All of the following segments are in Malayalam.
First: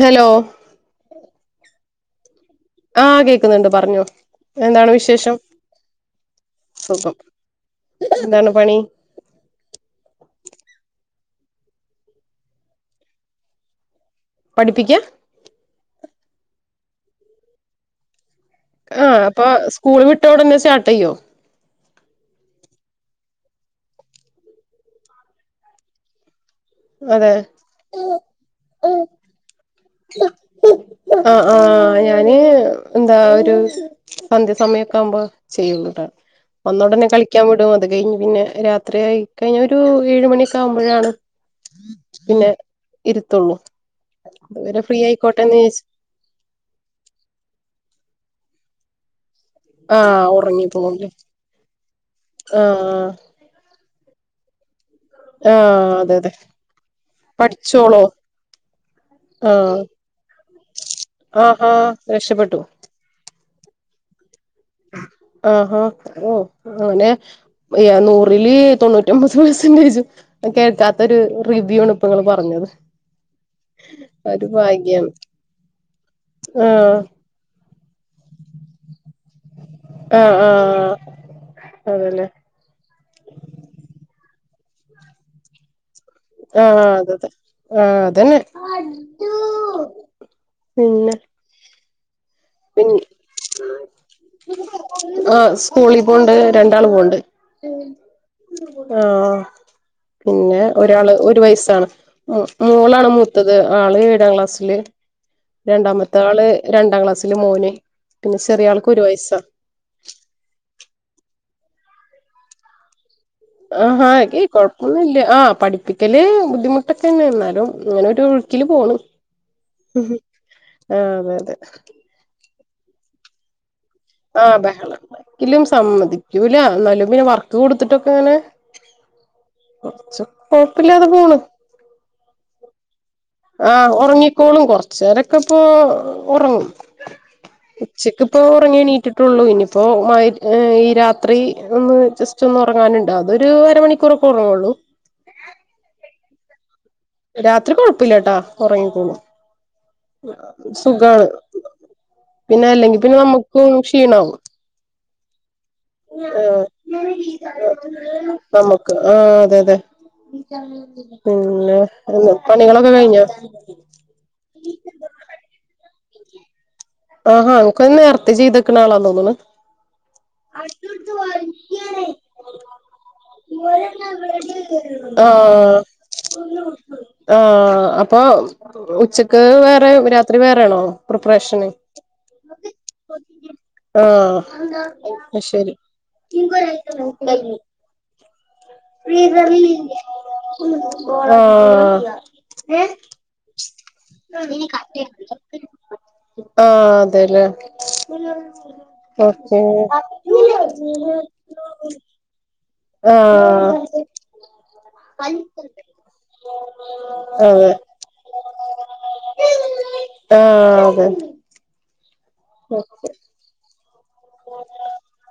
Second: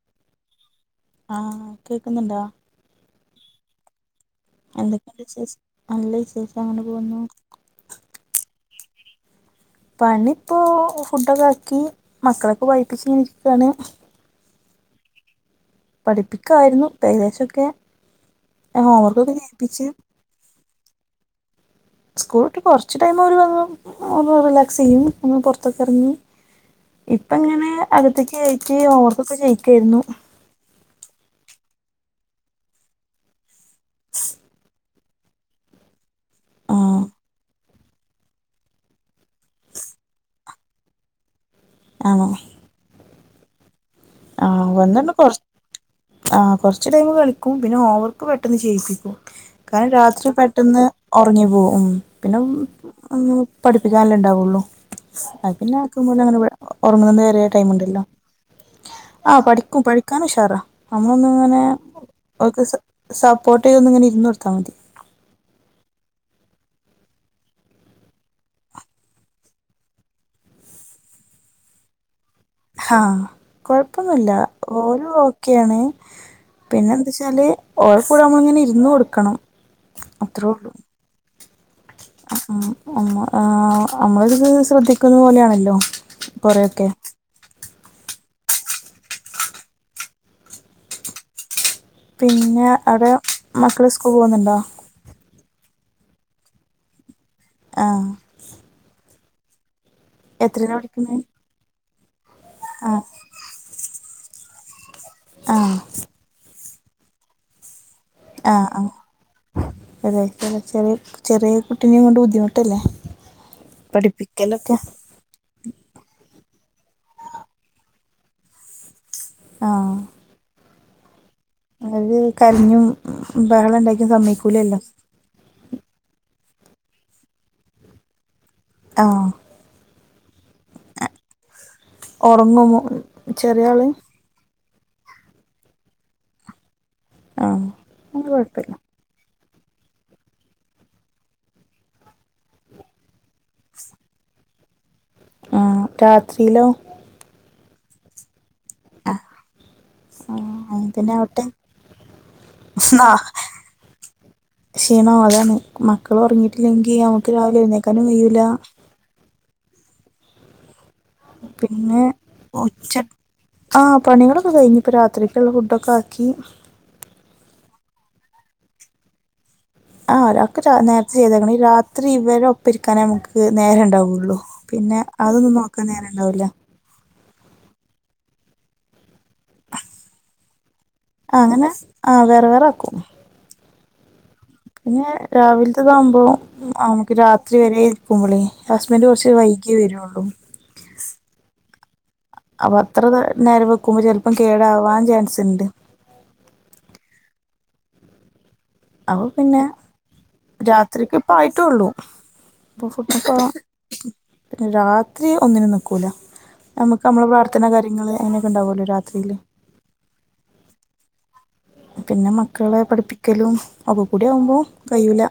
ഹലോ ആഹ കേക്കുന്നുണ്ടോ? ആഹ് കേക്കുന്നുണ്ട് പറഞ്ഞോ എന്തൊക്കെയിണ്ട് വിശേഷം? നല്ല വിശേഷം അങ്ങനെ സുഖം പോവുന്നു. എന്താണ് പണി? പണിപ്പോ ഫുഡൊക്കെ ആക്കി മക്കളൊക്കെ വായിപ്പിച്ച ഇങ്ങനെ രിക്കാണ്. പഠിപ്പിക്കാ? പഠിപ്പിക്കായിരുന്നു പ്പൊ ഏകദേശക്കെ ആ അപ്പൊ സ്കൂൾ വിട്ടോടന്നെ സ്റ്റാർട്ട് ചെയ്യോ? സ്കൂൾ ഇട്ട് കൊറച്ച് ടൈമ അവര് ഒന്ന് റിലാക്സ് ചെയ്യും. ഒന്ന് പുറത്തൊക്കെ എർങ്ങും. ഇപ്പ അതെ ഇങ്ങനെ അകത്തേക്ക് കയറ്റി ഓവർക്കൊക്കെ ചെയ്യിക്കേയിന്നു. ആ ആ ഞാന് എന്താ ഒരു സന്ധ്യ സമയം ക്കാവ്മ്പോ ചെയ്യുട്ടാ ആഹ് വന്നോടന്നെ കളിക്കാൻ വിടും അത് കഴിഞ്ഞ് പിന്നെ രാത്രി ആയി കഴിഞ്ഞ ഒരു ഏഴ് മണിയൊക്കെ ആകുമ്പോഴാണ് ആണോ പിന്നെ ഇരുത്തുള്ളൂ. ആ അതുവരെ ഫ്രീ വന്നട്നെ കൊർ ആയിക്കോട്ടെന്ന് വിചാരിച്ച് ആ് കുറച്ച് ടൈമ് കളിക്കും പിന്നെ ഓവർക്ക് പെട്ടെന്ന് ചെയ്യിപ്പിക്കും. കാരണം ആഹ് രാത്രി ഉറങ്ങി പെട്ടെന്ന് പോവുംല്ലേ ഒറങ്ങി പോകും ഉ പിന്നെഉം ആഹ് [unintelligible] പഠിപ്പിക്കാനല്ലേണ്ടാവുള്ളു അത് പിന്നെ ആഹ് അതെ ആക്കംമ്പോലെ അതെ അങ്ങനെ ഒറങ്ങുന്നേ വരെ ടൈം പഠിച്ചോളോ ഉണ്ടല്ലോ. ആഹ് പഠിക്കും പഠിക്കാനുംഷാറ നമ്മളൊന്നും ഇങ്ങനെ ആഹാ രക്ഷപ്പെട്ടു ഓക്ക് സപ്പോർട്ടേയ്തു ഇങ്ങെനെ ഇരുന്നോട്ത്താൽ മതി. ആഹഹാ ഓനെ നൂറില് തൊണ്ണൂറ്റിമ്പത് പെർസെന്റേജ് കേൾക്കാത്ത ഒരു റിവ്യൂ ആണ് ഇപ്പൊ ങ്ങള് പറഞ്ഞത്. ആഹ് കൊഴപ്പൊന്നുല്ല ഒരു ഭാഗ്യാണ് ഓനു ഓക്കെയാണ് പിന്നെ ആഹ് എന്താ വെച്ചാല് ഓളെ കൂടെ നമ്മളിങ്ങനെ ഇരുന്ന് കൊടുക്കണം. ആഹ അത്രേ ഉള്ളൂ ആഹ ആണല്ലേ മ്മ ആഹ നമ്മള് ഇത് ശ്രദ്ധിക്കുന്നത് പോലെയാണല്ലോ ആഹ് കൊറെയൊക്കെ അത അതെ ആഹ് അതന്നെ പിന്നെ പിന്നെ പിൻ അവിടെ മക്കള് സ്കൂൾ പോകുന്നുണ്ടോ? ആ സ്കൂളിൽ പോണ്ട് രണ്ടാള് പോണ്ട്. ആഹ് ആഹ് പിന്നെ എത്രയിലാ ഒരാള് പഠിക്കുന്നെ ഒരു വയസാണ് ഉ മോളാണ് മൂത്തത് ആള് ഏഴാം ക്ലാസ്സില് ആഹ് രണ്ടാമത്തെ ആള് രണ്ടാം ക്ലാസ്സില്. മോന് പിന്നെ ആഹ് ചെറിയാൾക്ക് ആഹ് ഒരു വയസാ. അതെ [unintelligible] ചെറിയ കുട്ടിനെയും കൊണ്ട് ബുദ്ധിമുട്ടല്ലേ? ആഹഹാ ഏയ്‌ പഠിപ്പിക്കലൊക്കെ കൊഴപ്പൊന്നുല്ല ആ പഠിപ്പിക്ക ക്കല് ബുദ്ധിമുട്ടൊക്കെ തന്നെ ന്നാലും അങ്ങനെ ഒഴുക്കില് പോണ്. ആഹ് ആഹ് അതെ അതെ അത് കരഞ്ഞും ബഹളം ണ്ടാക്കിം സമ്മയ്ക്കൂലല്ലോ. ഇല്ല സമ്മതിക്കൂല ന്നാലും പിന്നെ വർക്ക് കൊടുത്തിട്ടൊക്കെ അങ്ങനെ ആഹ് കൊറച് കൊഴപ്പില്ലാതെ പോണ് ഒറങ്ങോ മോള് ആഹ് ഉറങ്ങിക്കോളും കൊറച്ചേരൊക്കെ ഇപ്പൊ ഒറങ്ങും ആഹ് അത് ഉച്ചക്കിപ്പ കൊഴപ്പില്ല ഉറങ്ങിണീട്ടി ട്ടുള്ളൂ ഇനിയിപ്പോൾ മഴ ഈ രാത്രി ഒന്ന് [unintelligible] ജസ്റ്റ്‌ ഒന്ന് ഒറങ്ങാനുണ്ട് അതൊരു അരമണിക്കൂറൊക്കെ ഉറങ്ങുള്ളൂ ആഹ് രാത്രിലോ രാത്രി കൊഴപ്പില്ലട്ടോ ഒറങ്ങിക്കോളും ആഹ് അങ്ങനെ തന്നെ സുഖാണ് ആവട്ടെ പിന്നെ അല്ലെങ്കി നാ പിന്നെ നമുക്ക് ക്ഷീണാവും ക്ഷീണാവും അതാണ് മക്കൾ ഉറങ്ങിയിട്ടില്ലെങ്കി നമുക്ക് രാവിലെ എഴുന്നേല്ക്കാനും കയ്യൂല ആഹ് അതെ അതെ പിന്നെ പണികളൊക്കെ ഉച്ച കഴിഞ്ഞോ? ആ പണികളൊക്കെ കഴിഞ്ഞു ഇപ്പോൾ രാത്രിക്കക്കുള്ള ഫുഡൊക്കെ ആക്കി ആഹ് ഒക്കെ നേരത്തെ ചെയ്തക്കണ ആളാ തോന്നന്ന് ആഹ് ഒക്കെ നേരത്തെ ചെയ്തക്കണ ഈ രാത്രി ഇവരെ ഒപ്പ ഇരിക്കാന ഇൻക്ക് നേരണ്ടാവുള്ളു പിന്നെ അതൊന്നും ആഹ് നോക്കാൻ നേരണ്ടാവൂല്ല ആഹ് അപ്പൊ ഉച്ചക്ക് വേറെ രാത്രി വേറെ ആണോ പ്രിപ്പറേഷന് ആഹ് വേറെ വേറെ വെക്കും ആഹ് പിന്നെ അത് ശരി രാവിലത്തെതാകുമ്പോം നമുക്ക് രാത്രി വരെ ഇരിക്കുമ്പളെ ഹസ്ബന്റ് കുറച്ച് വൈകിയെ വരുള്ളൂ ആഹ് അപ്പൊ അത്ര നേരം വെക്കുമ്പോ ചിലപ്പം കേടാവാൻ ചാൻസ് ഉണ്ട് ആഹ് അതെ ലേ അപ്പൊ പിന്നെ അത്രൊള്ളൂ അപ്പൊ [unintelligible] ആഹ് രാത്രി അതെ ഒന്നിനും നിക്കൂല നമുക്ക് നമ്മള പ്രാർത്ഥന ആഹ് കാര്യങ്ങള് അങ്ങനൊക്കെ ഉണ്ടാവോലോ രാത്രിയില് ആഹ് അതെ പിന്നെ മക്കളെ പഠിപ്പിക്കലും ഒക്കകൂടി ആകുമ്പോം കഴൂല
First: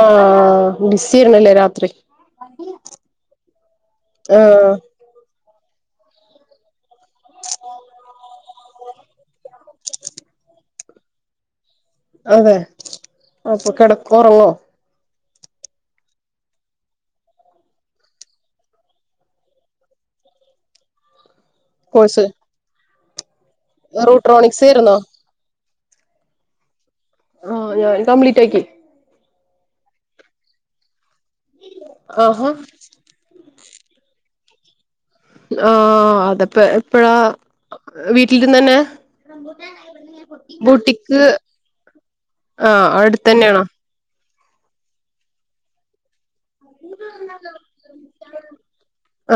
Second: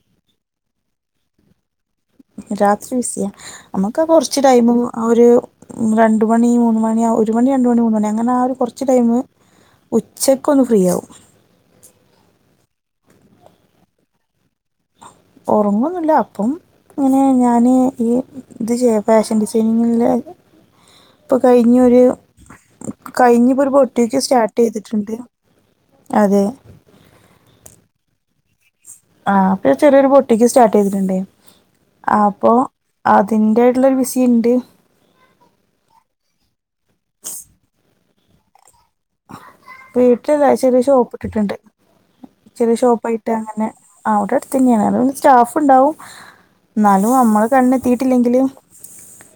ആഹ് ബിസി ആണല്ലേ രാത്രി രാത്രി ബിസിയാ നമക്ക് കോറച്ച് ടൈമ് ഇപ്പൊ ആഹ് ഒരു രണ്ട് മണി മൂന്ന് മണി ഒരു മണി രണ്ട് മണി മൂന്ന് മണി അങ്ങനെ ആ ഒരു കോറച്ച് ടൈമ് ഉച്ചക്കൊന്ന് ഫ്രീയാവും അതെ അപ്പൊ കെടക്കോ ഉറങ്ങോ ഒറങ്ങൊന്നില്ല അപ്പം ഇങ്ങനെ ഞാന് ഈ ഇത് ചെയ്യ ഫാഷൻ ഡിസൈനിങ്ങില് ഇപ്പൊ കഴിഞ്ഞൊരു കോഴ്സ് കഴിഞ് ഇപ്പോ ഒരു ബൊട്ടിഖ് സ്റ്റാർട്ട് റൂട്രോണിക്സ് ആയിരുന്നോ ചെയ്തിട്ടുണ്ട് അതെ ആഹ് ഞാനും കംപ്ലീറ്റ് ആക്കി ആഹ് അപ്പ ചെറിയൊരു ബൊട്ടിക്ക് സ്റ്റാർട്ട് ചെയ്തിട്ടുണ്ട് ആഹാ അപ്പൊ അതിന്റെ ആയിട്ടുള്ളൊരു ബിസി ഉണ്ട് ആഹ് അത്പ്പ എപ്പഴാ വീട്ടിലിരുന്ന് തന്നെ വീട്ടിലല്ല ചെറിയ ഷോപ്പ് ബോട്ടിക്ക് ഇട്ടിട്ടുണ്ട് ചെറിയ ആഹ് ഷോപ്പായിട്ട് അടുത്തന്നെയാണോ അങ്ങനെ ആഹ് അവടെ അടുതന്നെയാണ് അത് സ്റ്റാഫ് ഇണ്ടാവും ഇന്നാലും നമ്മള് കണ്ണ് എത്തിട്ടില്ലെങ്കില്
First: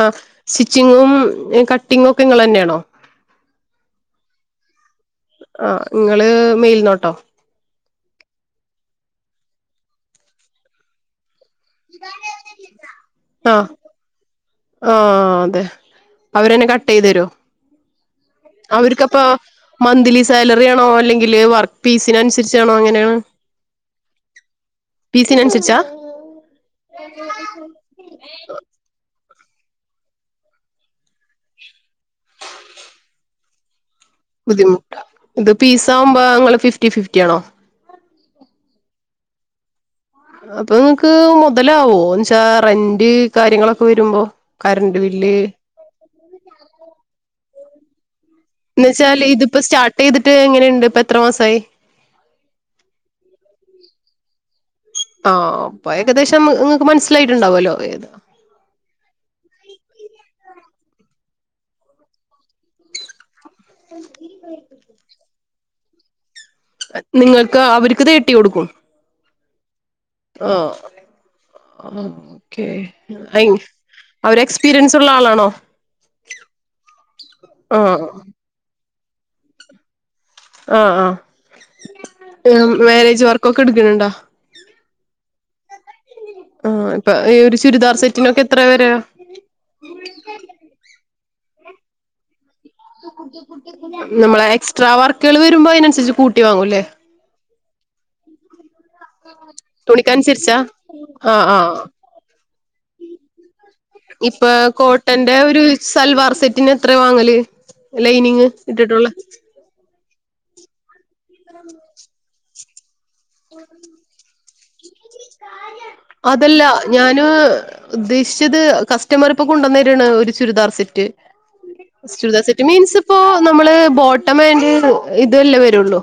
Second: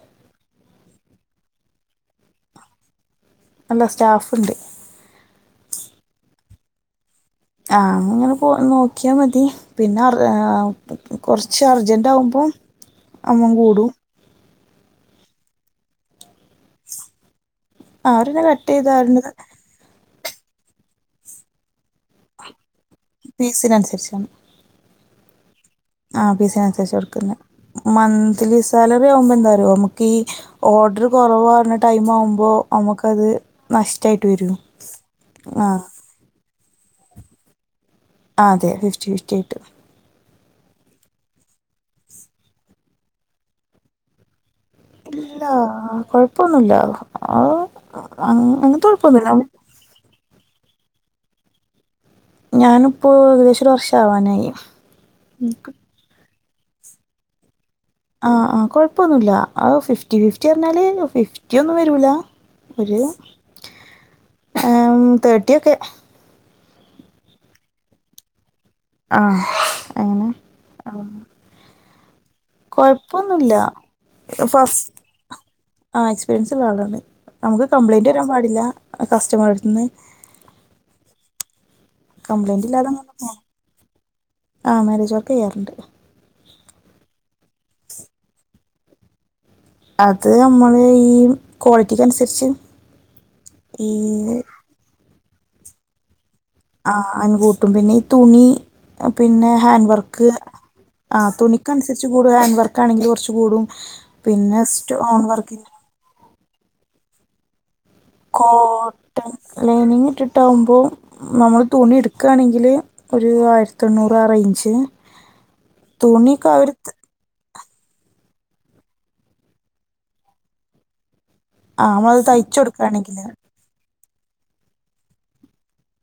ആഹ് സ്റ്റിച്ചിങ്ങും കട്ടിങ്ങും ഒക്കെ ഇങ്ങളെന്നെയാണോ അല്ല സ്റ്റാഫുണ്ട് ആഹ് ഇങ്ങള് മേൽനോട്ടോ ആഹ് ഇങ്ങനെ പോ നോക്കിയാൽ മതി പിന്നെ ആർ കോറച്ച് അർജൻറ് ആകുമ്പോൾ അമ്മൻ ആഹ് കൂടും ആഹ് അതെ അവരന്നെ കട്ട് ചെയ്ത് തരോ അവരെന്നെ കട്ട് ചെയ്ത് അവർക്കപ്പൊ ആരുന്നത് മന്ത്ലി സാലറി ആണോ അല്ലെങ്കിൽ വർക്ക് പീസിനനുസരിച്ചാണോ എങ്ങന പീസിനനുസരിച്ചാണ് പീസിനനുസരിച്ചാ ആഹ് പീസിനുസരിച്ച കൊടുക്കുന്നെ മന്ത്ലി സാലറി ആവുമ്പോ എന്താ അറിയോ നമ്മക്ക് ഈ ഓർഡർ കൊറവാക്ന്ന ടൈം ആവുമ്പോ നമ്മക്കത് നഷ്ട്ടായിട്ട് വരും ബുദ്ധിമുട്ടാ ഇത് ആ പീസ്സാവുമ്പോ നിങ്ങള് ഫിഫ്റ്റി ഫിഫ്റ്റി ആണോ ആഹ് അതെ ഫിഫ്റ്റി ഫിഫ്റ്റി ആയിട്ട് അപ്പൊ നിങ്ങക്ക് മുതലാവോ എന്നച്ചാ റെന്റ് കാര്യങ്ങളൊക്കെ വരുമ്പോ കറണ്ട് ബില്ല് ഇല്ല കൊഴപ്പൊന്നുല്ല അത്അങ്ങ് എന്ന് വെച്ചാൽ ഇതിപ്പോ സ്റ്റാർട്ട് ചെയ്തിട്ട് എങ്ങനെയുണ്ട് ഇപ്പൊ എത്ര മാസായി ഞാനിപ്പോ ഏകദേശ ഒരു വർഷ ആവാനായി ആഹ് ഇപ്പോ ഏകദേശം നിങ്ങക്ക് മനസ്സിലായിട്ടുണ്ടാവുമല്ലോ ഏത് ആഹ് ആഹ് കൊഴപ്പൊന്നുല്ല ആഹ് ഫിഫ്റ്റി ഫിഫ്റ്റി പറഞ്ഞാല് ഫിഫ്റ്റി ഒന്നും വരൂല ഒര് ഉം ആഹ് ഉം തേർട്ടിഒക്കെ നിങ്ങക്ക് അവർക്ക് തേട്ടി കൊടുക്കും ആഹ് അങ്ങനെ ആഹ് ആഹ് ഓക്കെ അയിൻ ഫസ്റ്റ് ആഹ് എക്സ്പീരിയൻസ് ഉള്ള ആളാണ് നമുക്ക് ആഹ് കംപ്ലയിന്റ് വരാൻ പാടില്ല കസ്റ്റെമെറെടുത് ന്ന് ആഹ് കംപ്ലൈന്റ് ആഹ് മാരേജ് വർക്കൊക്കെ ഇടുക്ക്ണ് ണ്ടോ ആഹ് മേരേജ് വർക്ക് ചെയ്യാറുണ്ട് ആഹ് ഇപ്പൊ ഈ ഒരു ചുരിദാർ സെറ്റിനൊക്കെ എത്ര വര്യാ അത് നമ്മള് ഈ ക്വാളിറ്റിക്ക് അനുസരിച്ച് ഈ നമ്മള് എക്സ്ട്രാ വർക്കുകൾ വരുമ്പോ അതിനനുസരിച്ച് കൂട്ടി വാങ്ങൂല്ലേ ആഹ് കൂട്ടും പിന്നെ ഈ തുണി പിന്നെ ഹാൻഡ് വർക്ക് തുണിക്കനുസരിച്ചാ ആഹ് തുണിക്കനുസരിച്ച് കൂടും ഹാൻഡ് വർക്ക് ആണെങ്കിൽ കൊറച്ച് കൂടും ഇപ്പൊ പിന്നെ സ്റ്റോൺ കോട്ടന്റെ ഒരു വർക്കിന്റെ സൽവാർ സെറ്റിന് എത്രയാ വാങ്ങല് ലൈനിങ് ഇട്ടിട്ടുള്ള കോട്ടൺ ലൈനിങ് ഇട്ടിട്ടാവുമ്പൊ നമ്മൾ തുണി ഇടുക്കാണെങ്കില് ഒരു ആയിരത്തെണ്ണൂറ് ആ റേഞ്ച് തുണിയൊക്കെ അതല്ല അവര് ത- ഞ ഞാന് ഉദ്ദേശിച്ചത് കസ്റ്റമറിപ്പൊ കൊണ്ട്ന്നര്ണെ ഒരു ചുരിദാർ സെറ്റ് ആ നമ്മളത് ചുര്ദാർ തയ്ച്ചു സെറ്റ് മീൻസിപ്പൊ കൊടുക്കാണെങ്കില് നമ്മള് ബോട്ടമാന്റ് ഇതുവല്ലേ വരുള്ളൂ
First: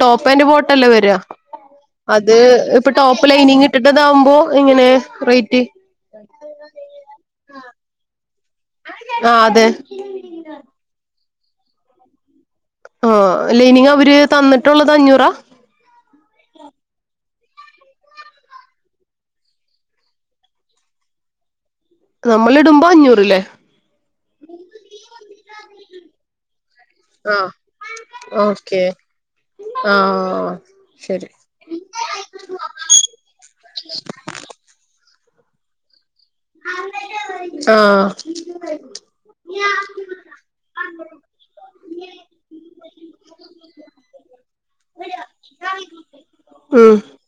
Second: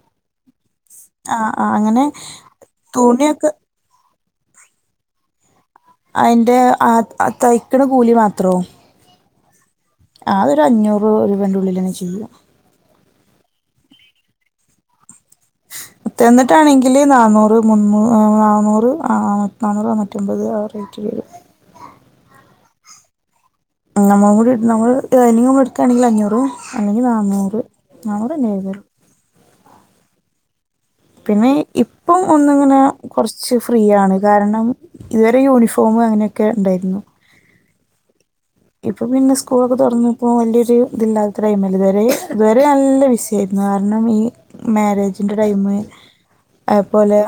ടോപ്പാന്റ് ബോട്ടല്ലേ വരാ ആ ആ അങ്ങനെ അത് ഇപ്പ ടോപ്പ് തുണിയൊക്കെ ഇട്ടിട്ടതാവുമ്പൊ എങ്ങനെ റേറ്റ് അയ്ൻ്റെ ആഹ് തയ്ക്കണ കൂലി മാത്രൊ ആഹ് അതെ ആഹ് അതൊരു അഞ്ഞൂറ് രൂപന്റെ ഉള്ളിലെന്നെ ചെയ്യും ആഹ് ല്ലൈനിങ്ങ് അവര് തന്നിട്ടുള്ളത് അഞ്ഞൂറാ തെന്നിട്ടാണെങ്കില് നാന്നൂറ് മുന്നൂ നാന്നൂറ് നാന്നൂറ് നാനൂറ്റമ്പത് ആഹ് റേറ്റ് വരും നമ്മളിടുമ്പോ അഞ്ഞൂറ്ലെ നമ്മളും കൂടി നമ്മൾ ലൈനിങ്ങുമെട്ക്കാണെങ്കിലഞ്ഞൂറ് അല്ലെങ്കി ആ നാന്നൂറ് നാന്നൂറ് അഞ്ഞൂറ് [unintelligible] ആഹ് ശരി ങ്ങെനെ ഇപ്പം ഒന്ന്ങ്ങെനെ കൊർച്ച് ഫ്രീയാണ് കാരണം ഇതുവെരെ യൂണിഫോമ് അങ്ങെനെ ക്കെ ണ്ടായ്ര്ന്നു ആഹ് ഇപ്പം പിന്നെ സ്കൂളൊക്കെ തൊർന്നു പ്പാേ വല്യൊര് ത്‌ല്ലാത്ത ടൈമല്ലെ ഇത്‌വെരെ ഇത്‌വെരെ നല്ല ബിസി യേര്ന്നു കാര്ണം ഈ മേരേജിന്റെ ടൈമ് ഉം അത്പോലെ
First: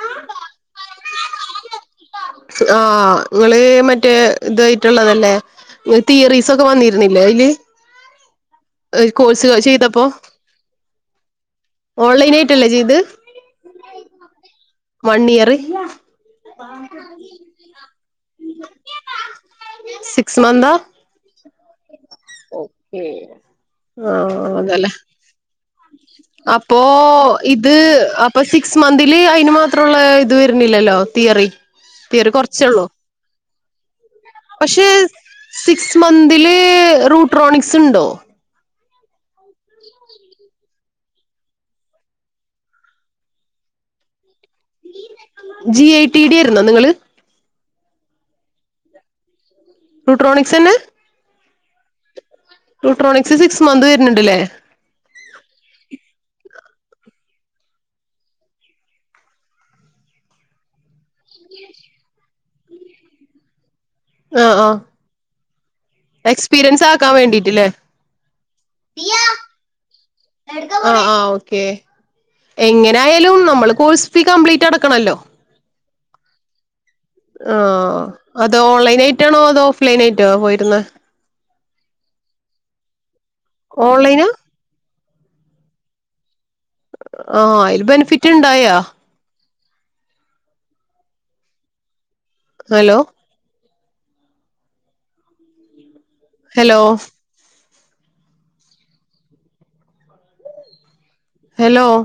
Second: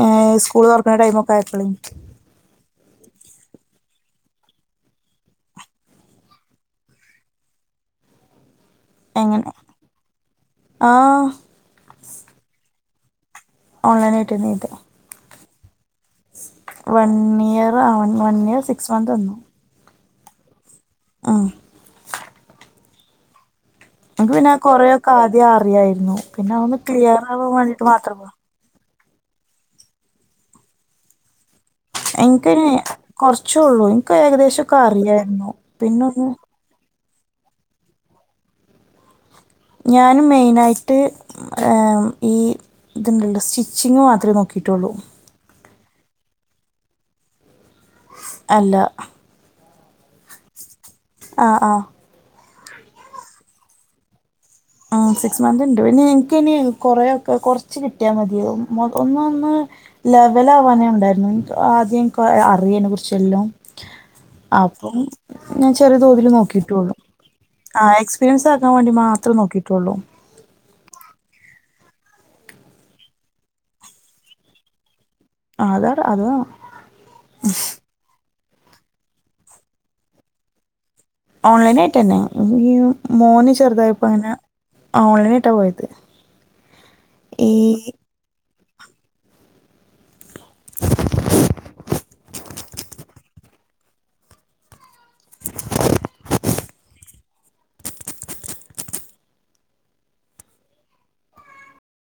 ഏഹ് സ്കൂള് തൊറ്ക്ക്ണ ടൈമൊക്കെ ആയപ്പളേ ആഹ് ഇങ്ങെള് മറ്റേ ഇതായ്ട്ട്ള്ളെതെല്ലേ ഒര് തിയറീസാെക്കെ വന്നീര്ന്നില്ലേ അയ്ല് ഒര് എങ്ങനെ കോഴ്സ് ചെയ്തപ്പോ ആ ഓൺലൈനായ്ട്ടല്ലേ ചെയ്ത് ഓൺലൈനായ്ട്ടെന്നെയ്ത് വണ്ണിയെറ് വണ്ണിയെറാ വ വൺ ഇയർ സിക്സ് മന്താന്ന്ന്നു സിക്സ് മന്താ ആഹ് ഓക്കേ എനിക്ക് ആഹ് പിന്നെ അതലേ കൊറെയൊക്കെ ആദ്യം അറിയായിരുന്നു പിന്നെ അതൊന്ന് അപ്പോ ക്ലിയർ ആവാൻ ഇത് വേണ്ടിട്ട് മാത്രം അപ്പ സി ക്സ് മന്തില് അയ്നു മാത്രെള്ളെ ഇത് വെര്ണില്ലല്ലോ തിയെറി ഇൻക്കയ്ന് കൊർച്ച് ഒള്ളു ഇൻക്ക് ഏകദേശൊക്കെ അറിയായ്ര്ന്നു പിന്നൊന്ന് റൂട്രോണിക്സ്ണ്ടോ ഞാനും മെയ്നായ്ട്ട് ഏഹ് ഈ ത്ണ്ടെല്ലൊ സ്റ്റിച്ചിങ്ങ് മാത്രേ നോക്കീട്ടാെള്ളൂ ജി ഐ ടി ഡി ഏര്ന്നോ നിങ്ങെള് അല്ലാ റൂട്രോണിക്സെന്നേ ആഹ് ആഹ് റൂട്രോണിക്സ് സിക്സ് മന്ത് വെര്ണ്‌ണ്ട്ലേ ആഹ് സിക്സ് മന്ത്ണ്ട് പിന്നെ ഇൻക്കയ്ന് കൊറേയൊക്കെ കൊർച്ച് കിട്ട്യാ മത്യാവും ഒന്നാെന്ന് ലെവെലാവാനേ ഉണ്ടായ്ര്ന്നു ൻക്ക് ആദ്യം ൻക്ക് അറിയയ്നെ കുർച്ചെല്ലോം ആഹ് ആഹ് അപ്പം ഞാൻ ചെറിയ തോതില് നോക്കീട്ടു എക്സ്പീരിയൻസ് ഒള്ളു ആക്കാൻ വേണ്ടിട്ടില്ലേ ആഹ് എക്സ് സ്പീര്യെൻസാക്കാം വാണ്ടി മാത്രെ നോക്കീട്ടാെള്ളൂ ആഹ് ആഹ് ഓക്കേ എങ്ങെനായാലും നമ്മെള് കോഴ്സ് ഫീ കംപ്ലീറ്റടക്കണല്ലോ ആഹ് അതട അത് വേണം ആഹ് അത് ഓൺലൈനായ്ട്ടാണോ അതോ ഓഫ്‌ലൈനായ്ട്ടാണോ പോയിര്ന്നെ ഓൺലൈനായ്ട്ടെന്നെ [unintelligible] മോന് ചെറ്തായപ്പാെ ഓൺലൈനാ അങ്ങനെ ഓൺലൈനായ്ട്ടാ പോയെത് ആഹ് അയ്ല് ബെനഫിറ്റ്ണ്ടായാ ഹലോ [inaudible] ഹെലോ ഹെലോ